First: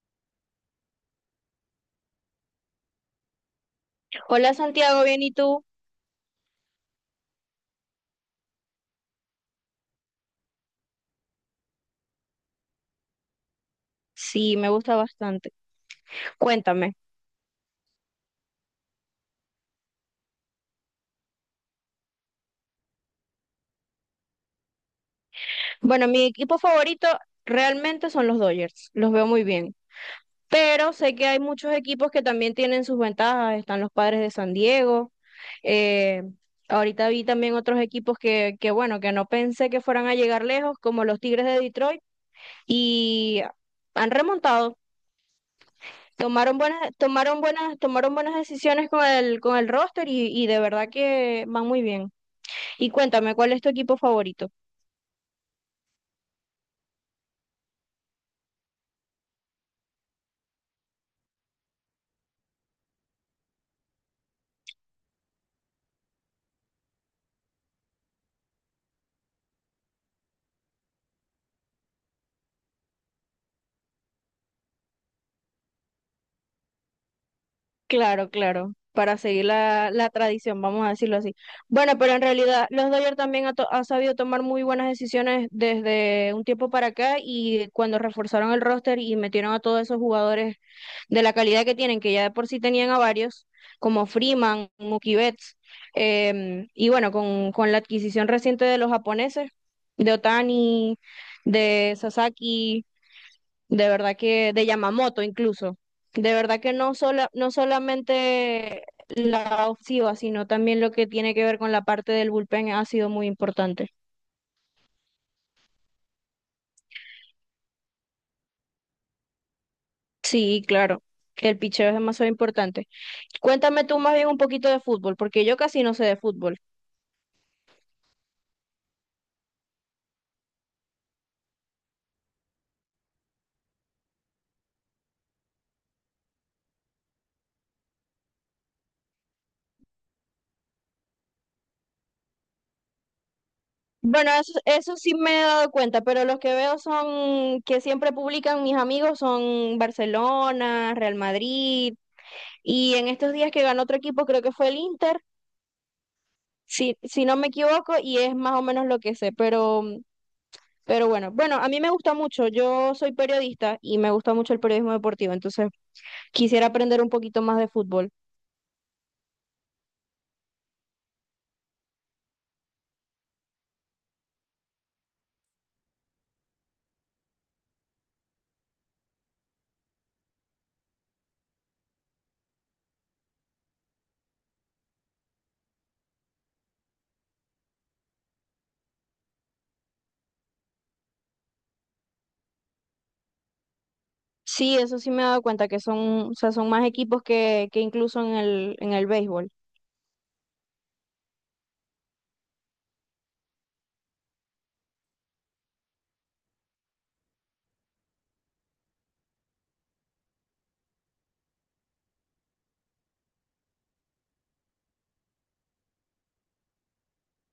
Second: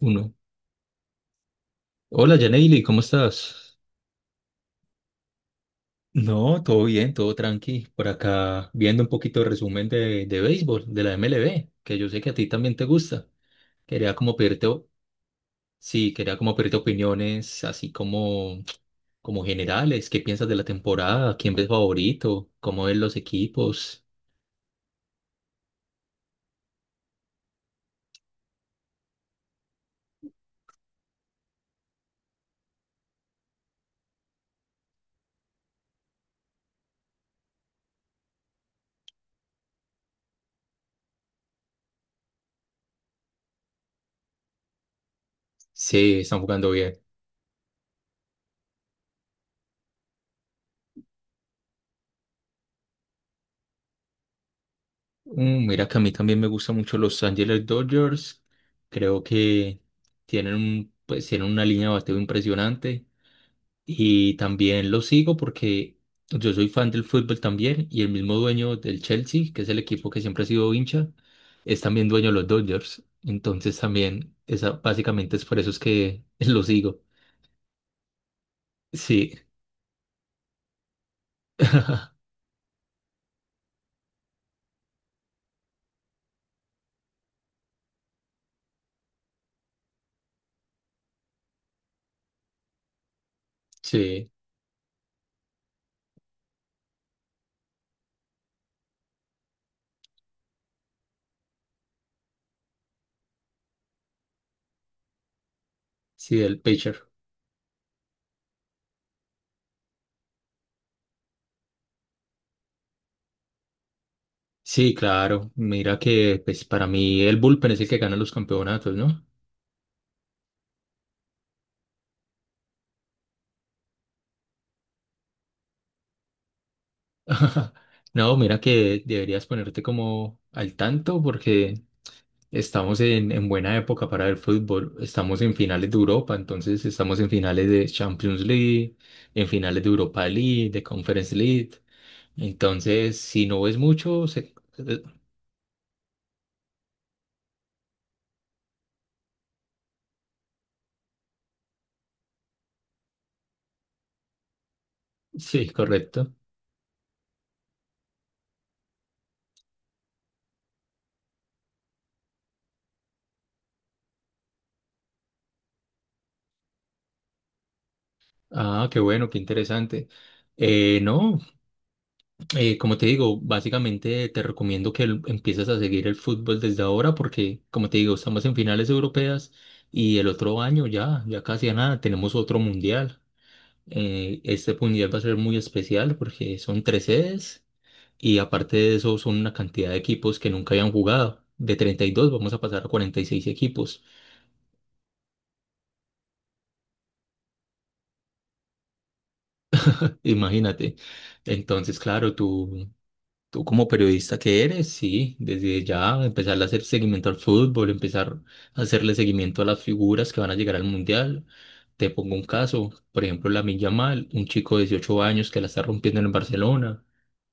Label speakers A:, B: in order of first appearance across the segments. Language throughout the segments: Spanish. A: Uno. Hola, Janely, ¿cómo estás?
B: Hola Santiago, ¿bien y tú?
A: No, todo bien, todo tranqui. Por acá viendo un poquito de resumen de béisbol, de la MLB, que yo sé que a ti también te gusta. Quería como
B: Sí,
A: pedirte,
B: me gusta bastante.
A: sí, quería como pedirte
B: Cuéntame.
A: opiniones, así como generales. ¿Qué piensas de la temporada? ¿Quién ves favorito? ¿Cómo ves los equipos?
B: Bueno, mi equipo favorito realmente son los Dodgers, los veo muy bien, pero sé que hay muchos equipos que también tienen sus ventajas, están los Padres de San Diego, eh, ahorita vi también otros equipos bueno, que no pensé que fueran a llegar lejos, como los Tigres de Detroit, y han remontado.
A: Sí, están jugando bien.
B: Tomaron buenas decisiones con el roster y de verdad que van muy bien. Y cuéntame, ¿cuál es tu equipo favorito?
A: Mira que a mí también me gustan mucho los Angeles Dodgers. Creo que pues, tienen una línea de bateo impresionante. Y también lo sigo porque yo soy fan del fútbol también y el mismo dueño del Chelsea, que es el equipo que siempre ha sido hincha, es también dueño de los Dodgers. Entonces también, básicamente es por eso es que lo sigo.
B: Claro, para
A: Sí,
B: seguir la tradición, vamos a decirlo así. Bueno, pero en realidad los Dodgers también ha sabido tomar muy buenas decisiones desde un tiempo para acá y cuando reforzaron el roster y metieron a todos esos jugadores de la calidad que tienen, que ya de por sí tenían a varios, como
A: sí,
B: Freeman, Mookie Betts, y bueno, con la adquisición reciente de los japoneses, de Otani, de Sasaki, de verdad que, de Yamamoto incluso, de
A: sí, el
B: verdad que
A: pitcher.
B: no solamente la ofensiva, sino también lo que tiene que ver con la parte del bullpen ha sido muy importante.
A: Sí, claro. Mira que pues para mí el bullpen es el que gana los campeonatos, ¿no?
B: Sí, claro, el picheo es demasiado importante. Cuéntame tú más bien un poquito de fútbol, porque yo casi no sé de fútbol.
A: No, mira que deberías ponerte como al tanto porque estamos en buena época para el fútbol. Estamos en finales de Europa, entonces estamos en finales de Champions League, en finales de Europa League, de Conference League. Entonces, si no ves mucho,
B: Bueno, eso
A: eh,
B: sí me he dado cuenta, pero los que veo son que siempre publican mis amigos son Barcelona, Real Madrid, y en estos días que ganó otro equipo, creo que fue el Inter,
A: sí, correcto.
B: si no me equivoco, y es más o menos lo que sé, pero, bueno, a mí me gusta mucho, yo soy periodista y me gusta mucho el periodismo deportivo, entonces quisiera aprender un poquito más de fútbol.
A: Ah, qué bueno, qué interesante. No, como te digo, básicamente te recomiendo que empieces a seguir el fútbol desde ahora porque, como te digo, estamos en finales europeas y el otro año ya, ya casi a nada, tenemos otro mundial. Este mundial va a ser muy especial porque son tres sedes y aparte de eso son una cantidad de equipos que nunca habían jugado. De 32 vamos a pasar a 46 equipos,
B: Sí, eso sí me he dado cuenta, que son, o sea, son más equipos que incluso en el béisbol.
A: imagínate. Entonces, claro, tú como periodista que eres, sí, desde ya empezar a hacer seguimiento al fútbol, empezar a hacerle seguimiento a las figuras que van a llegar al mundial. Te pongo un caso, por ejemplo, Lamine Yamal, un chico de 18 años que la está rompiendo en el Barcelona,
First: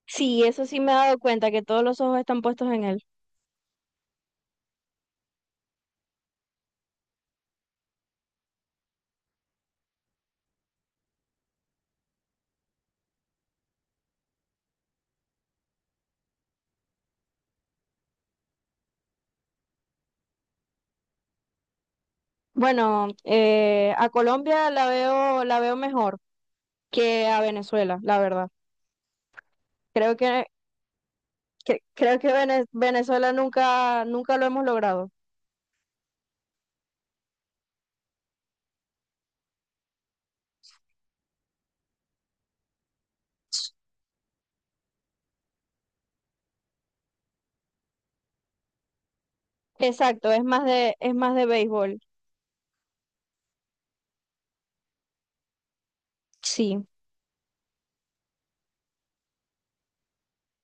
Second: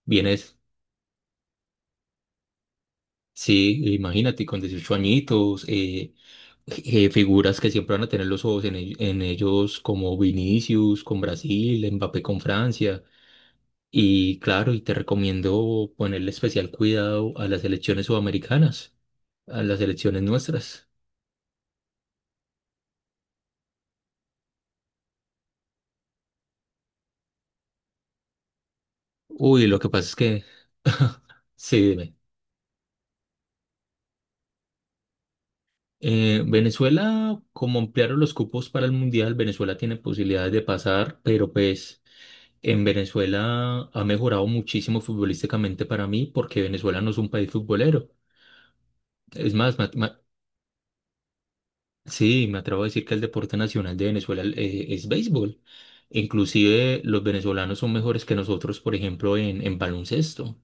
A: viene.
B: Sí, eso sí me he dado cuenta, que todos los ojos están puestos en él.
A: Sí, imagínate, con 18 añitos, figuras que siempre van a tener los ojos en ellos, como Vinicius con Brasil, Mbappé con Francia. Y claro, y te recomiendo ponerle especial cuidado a las elecciones sudamericanas, a las elecciones nuestras.
B: Bueno, a Colombia la veo mejor que a Venezuela, la verdad.
A: Uy, lo que pasa es
B: Creo
A: que,
B: que,
A: sí, dime.
B: creo que Venezuela nunca lo hemos logrado.
A: Venezuela, como ampliaron los cupos para el Mundial, Venezuela tiene posibilidades de pasar, pero pues... En Venezuela ha mejorado muchísimo futbolísticamente para mí porque Venezuela no es un país futbolero. Es más,
B: Exacto, es más de béisbol.
A: sí, me atrevo a decir que el deporte nacional de Venezuela es béisbol.
B: Sí.
A: Inclusive los venezolanos son mejores que nosotros, por ejemplo, en baloncesto.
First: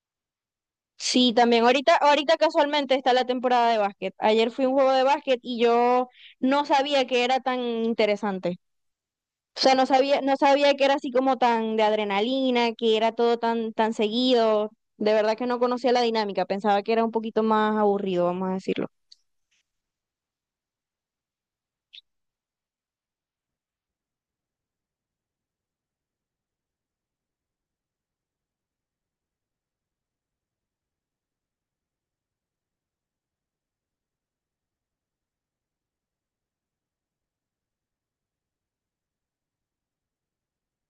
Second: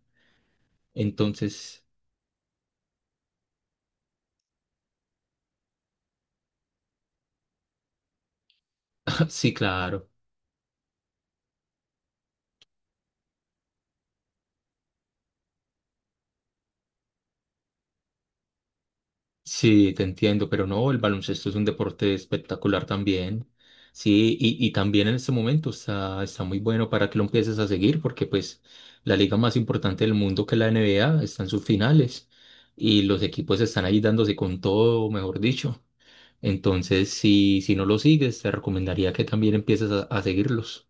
B: Sí, también
A: Entonces,
B: ahorita casualmente está la temporada de básquet. Ayer fui a un juego de básquet y yo no sabía que era tan interesante.
A: sí,
B: O sea,
A: claro.
B: no sabía que era así como tan de adrenalina, que era tan seguido. De verdad que no conocía la dinámica, pensaba que era un poquito más aburrido, vamos a decirlo.
A: Sí, te entiendo, pero no, el baloncesto es un deporte espectacular también. Sí, y también en este momento está, está muy bueno para que lo empieces a seguir, porque pues la liga más importante del mundo que es la NBA está en sus finales y los equipos están ahí dándose con todo, mejor dicho. Entonces, si no lo sigues, te recomendaría que también empieces a seguirlos.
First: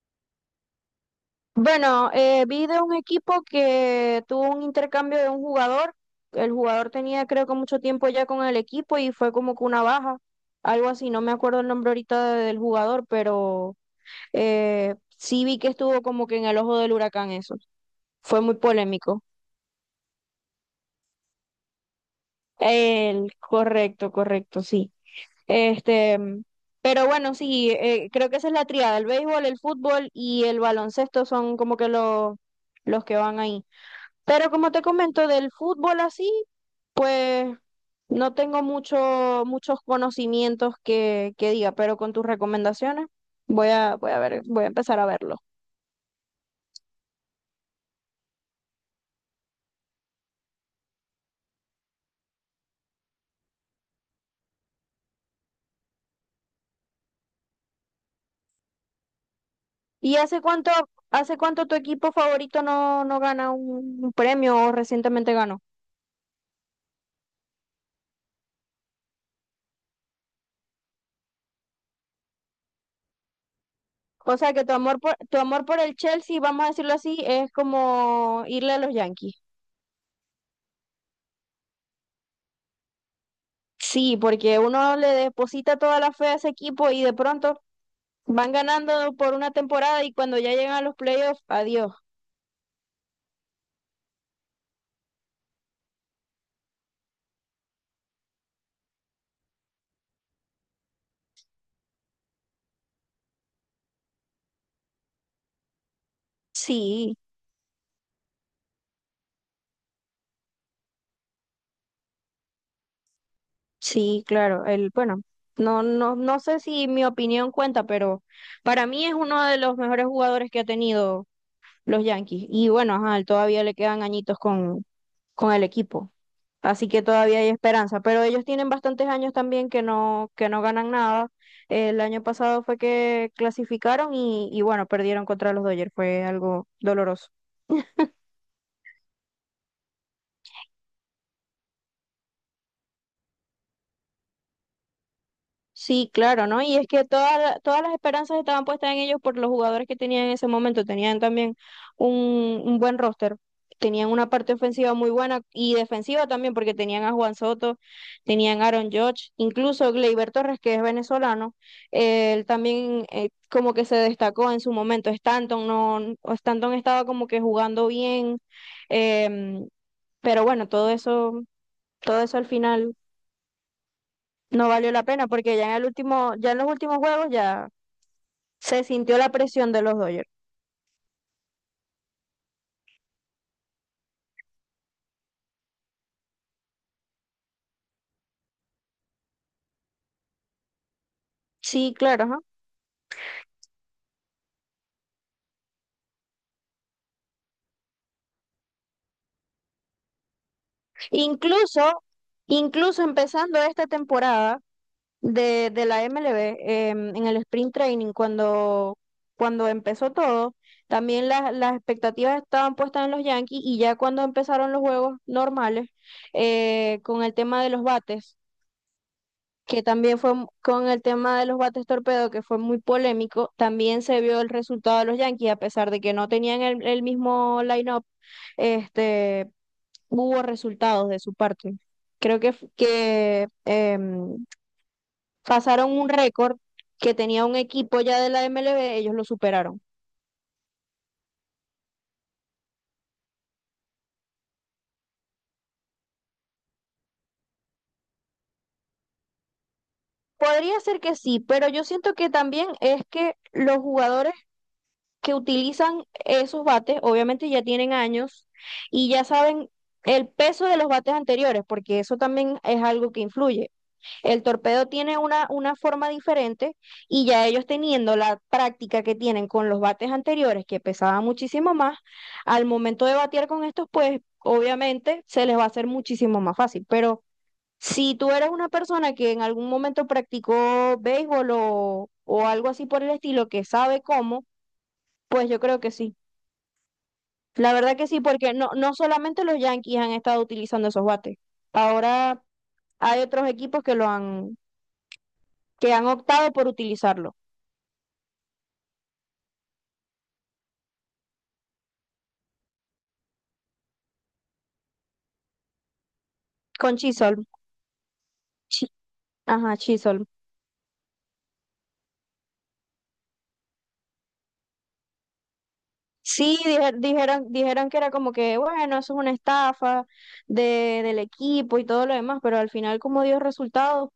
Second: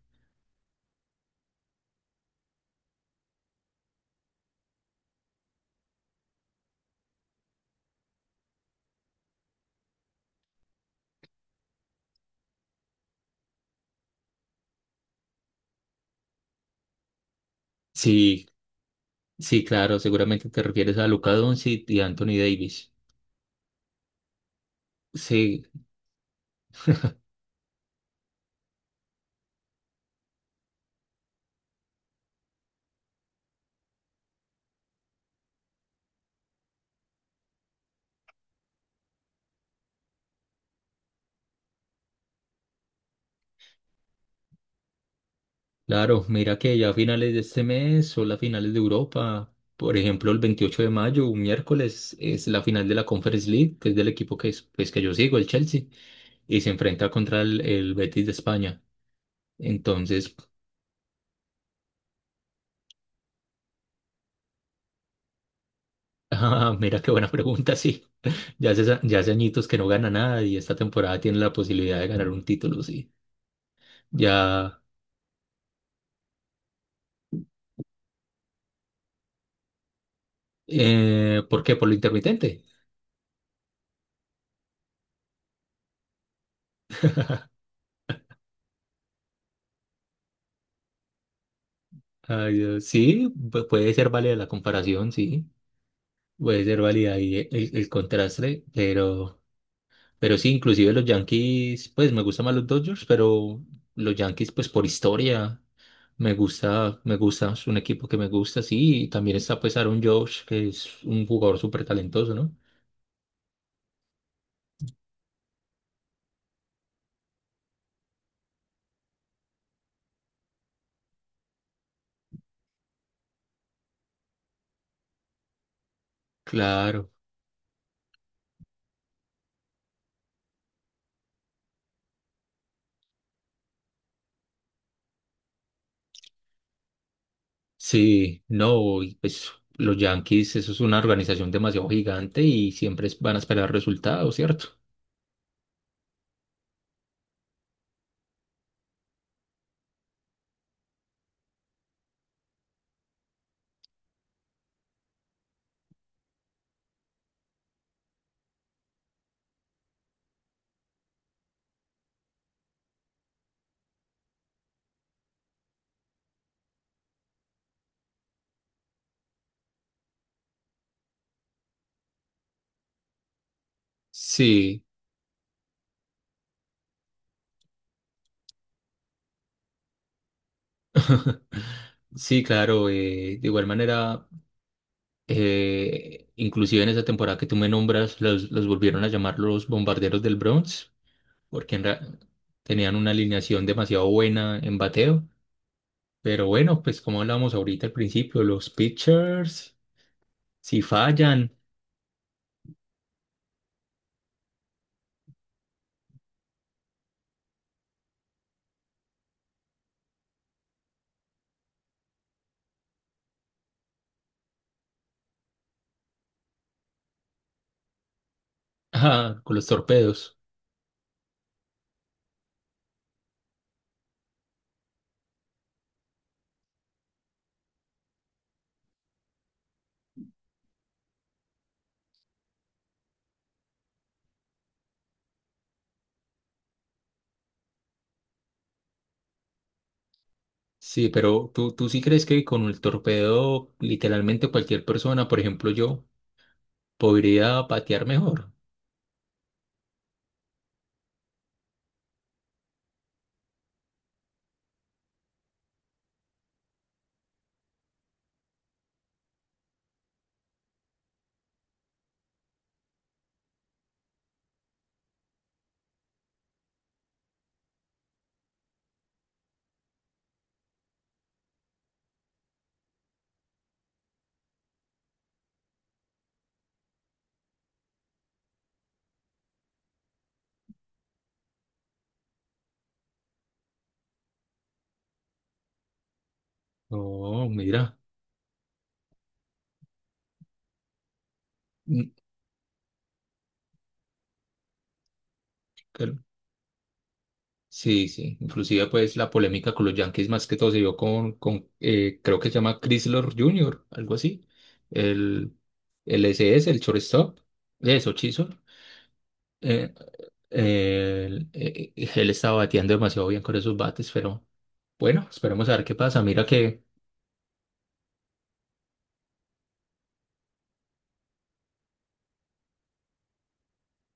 B: Bueno, vi de un equipo que tuvo un intercambio de un jugador. El jugador tenía creo que mucho tiempo ya con el equipo y fue como que una baja, algo así. No me acuerdo el nombre ahorita del jugador, pero sí vi que estuvo como que en el ojo del huracán eso. Fue
A: Sí,
B: muy polémico.
A: sí, claro, seguramente te refieres a Luka Doncic y Anthony Davis.
B: El, correcto, correcto, sí.
A: Sí.
B: Este, mm, pero bueno, sí, creo que esa es la triada. El béisbol, el fútbol y el baloncesto son como que los que van ahí. Pero como te comento, del fútbol así, pues no tengo muchos conocimientos que diga, pero con tus recomendaciones voy a ver, voy a empezar a verlo.
A: Claro, mira que ya a finales de este mes o las finales de Europa. Por ejemplo, el 28 de mayo, un miércoles, es la final de la Conference League, que es del equipo que, es, pues, que yo sigo, el Chelsea, y se enfrenta contra el Betis de España.
B: Y
A: Entonces,
B: hace cuánto, ¿hace cuánto tu equipo favorito no gana un premio o recientemente ganó?
A: ah, mira qué buena pregunta, sí. Ya hace añitos que no gana nada y esta temporada tiene la posibilidad de ganar un título, sí.
B: O sea que
A: Ya,
B: tu amor por el Chelsea, vamos a decirlo así, es como irle a los Yankees.
A: ¿por qué? Por lo intermitente.
B: Sí, porque uno le deposita toda la fe a ese equipo y de pronto van ganando por una temporada y cuando ya llegan a los playoffs, adiós.
A: Ay, Dios, sí, puede ser válida la comparación, sí. Puede ser válida ahí el contraste, pero sí, inclusive los Yankees, pues me gustan más los Dodgers, pero los Yankees, pues por historia,
B: Sí,
A: me gusta, es un equipo que me gusta, sí, y también está pues Aaron Judge, que es un jugador súper talentoso, ¿no?
B: sí, claro. El, bueno, no sé si mi opinión cuenta, pero para mí es uno de los mejores jugadores que ha tenido los Yankees. Y bueno, ajá, todavía le quedan añitos con el equipo. Así que
A: Claro,
B: todavía hay esperanza. Pero ellos tienen bastantes años también que no ganan nada. El año pasado fue que clasificaron y bueno, perdieron contra los Dodgers. Fue algo doloroso.
A: sí, no, y pues los Yankees, eso es una organización demasiado gigante y siempre van a esperar resultados, ¿cierto?
B: Sí, claro, ¿no? Y es que todas las esperanzas estaban puestas en ellos por los jugadores que tenían en ese momento. Tenían también un buen roster. Tenían una parte ofensiva muy buena y defensiva también, porque tenían a Juan Soto, tenían a Aaron Judge, incluso Gleyber Torres, que es venezolano, él también como que se destacó en su momento. Stanton no, Stanton estaba como que jugando bien, em, pero bueno, todo eso al final. No
A: Sí,
B: valió la pena porque ya en el último, ya en los últimos juegos ya se sintió la presión de los Dodgers.
A: sí, claro, de igual manera. Inclusive en esa temporada que tú me nombras, los volvieron a llamar los bombarderos del Bronx, porque
B: Sí, claro, ajá.
A: tenían una alineación demasiado buena en bateo. Pero bueno, pues como hablábamos ahorita al principio, los pitchers, si fallan,
B: Incluso, incluso empezando esta temporada de la MLB, en el sprint training, cuando empezó todo, también las expectativas estaban puestas en los Yankees y ya cuando empezaron los juegos normales, con el tema de los bates
A: ah, con los
B: que también fue
A: torpedos.
B: mu- con el tema de los bates torpedo, que fue muy polémico, también se vio el resultado de los Yankees, a pesar de que no tenían el mismo line-up, este, hubo resultados de su parte. Creo que, f- que em, pasaron un récord que tenía un equipo ya de la MLB, ellos lo superaron.
A: Sí, pero ¿tú sí crees que con el torpedo, literalmente cualquier persona, por ejemplo yo, podría patear mejor?
B: Podría ser que sí, pero yo siento que también es que los jugadores que utilizan esos bates, obviamente ya tienen años y ya saben el peso de los bates anteriores, porque eso también es algo que influye. El torpedo tiene una forma diferente y ya ellos teniendo la práctica que tienen con los bates anteriores, que pesaban muchísimo más, al momento de batear con estos, pues obviamente se les va a hacer muchísimo más fácil. Pero si tú eres una persona que en algún momento practicó béisbol o algo así por el estilo, que sabe cómo, pues yo creo que sí.
A: Oh,
B: La
A: mira.
B: verdad que sí, porque no solamente los Yankees han estado utilizando esos bates. Ahora hay otros equipos que han optado por utilizarlo.
A: Sí, sí. Inclusive, pues, la polémica con los Yankees más que todo se dio con creo que se llama Chrysler Jr., algo así. El, el SS, el
B: Con
A: shortstop.
B: Chisholm.
A: Eso, Chisholm.
B: Chi- Ajá,
A: Eh,
B: Chisholm.
A: él estaba bateando demasiado bien con esos bates, pero bueno, esperemos a ver qué pasa. Mira
B: Sí,
A: que,
B: dijeron dijeron que era como que, bueno, eso es una estafa del equipo y todo lo demás, pero al final como dio resultados,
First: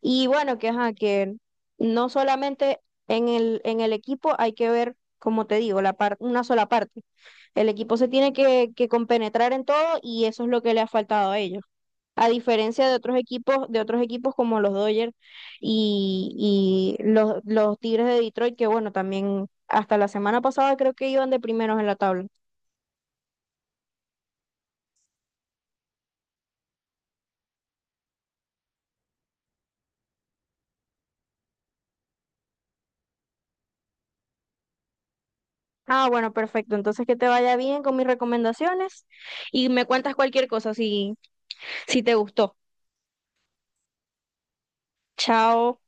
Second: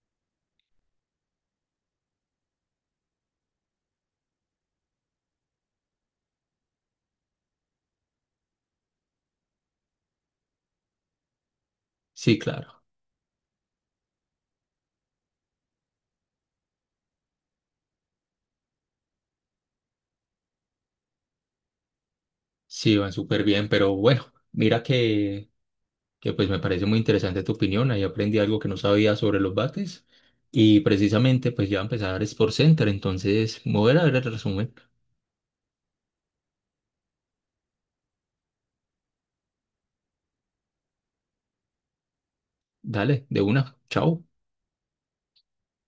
B: y bueno, que ajá, que no solamente en el equipo hay que ver, como te digo, una sola parte. El equipo se tiene que compenetrar en todo y eso es lo que le ha faltado a ellos. A
A: sí, claro,
B: diferencia de otros equipos como los Dodgers y los Tigres de Detroit, que bueno, también hasta la semana pasada creo que iban de primeros en la tabla.
A: sí, van súper bien, pero bueno, mira que pues me parece muy interesante tu opinión. Ahí aprendí algo que no sabía sobre los bates y precisamente pues ya va a empezar Sports Center, entonces me voy a ir a ver el resumen.
B: Ah, bueno, perfecto. Entonces que te vaya bien con mis recomendaciones y me cuentas cualquier cosa si, si te gustó.
A: Dale, de una, chao.
B: Chao.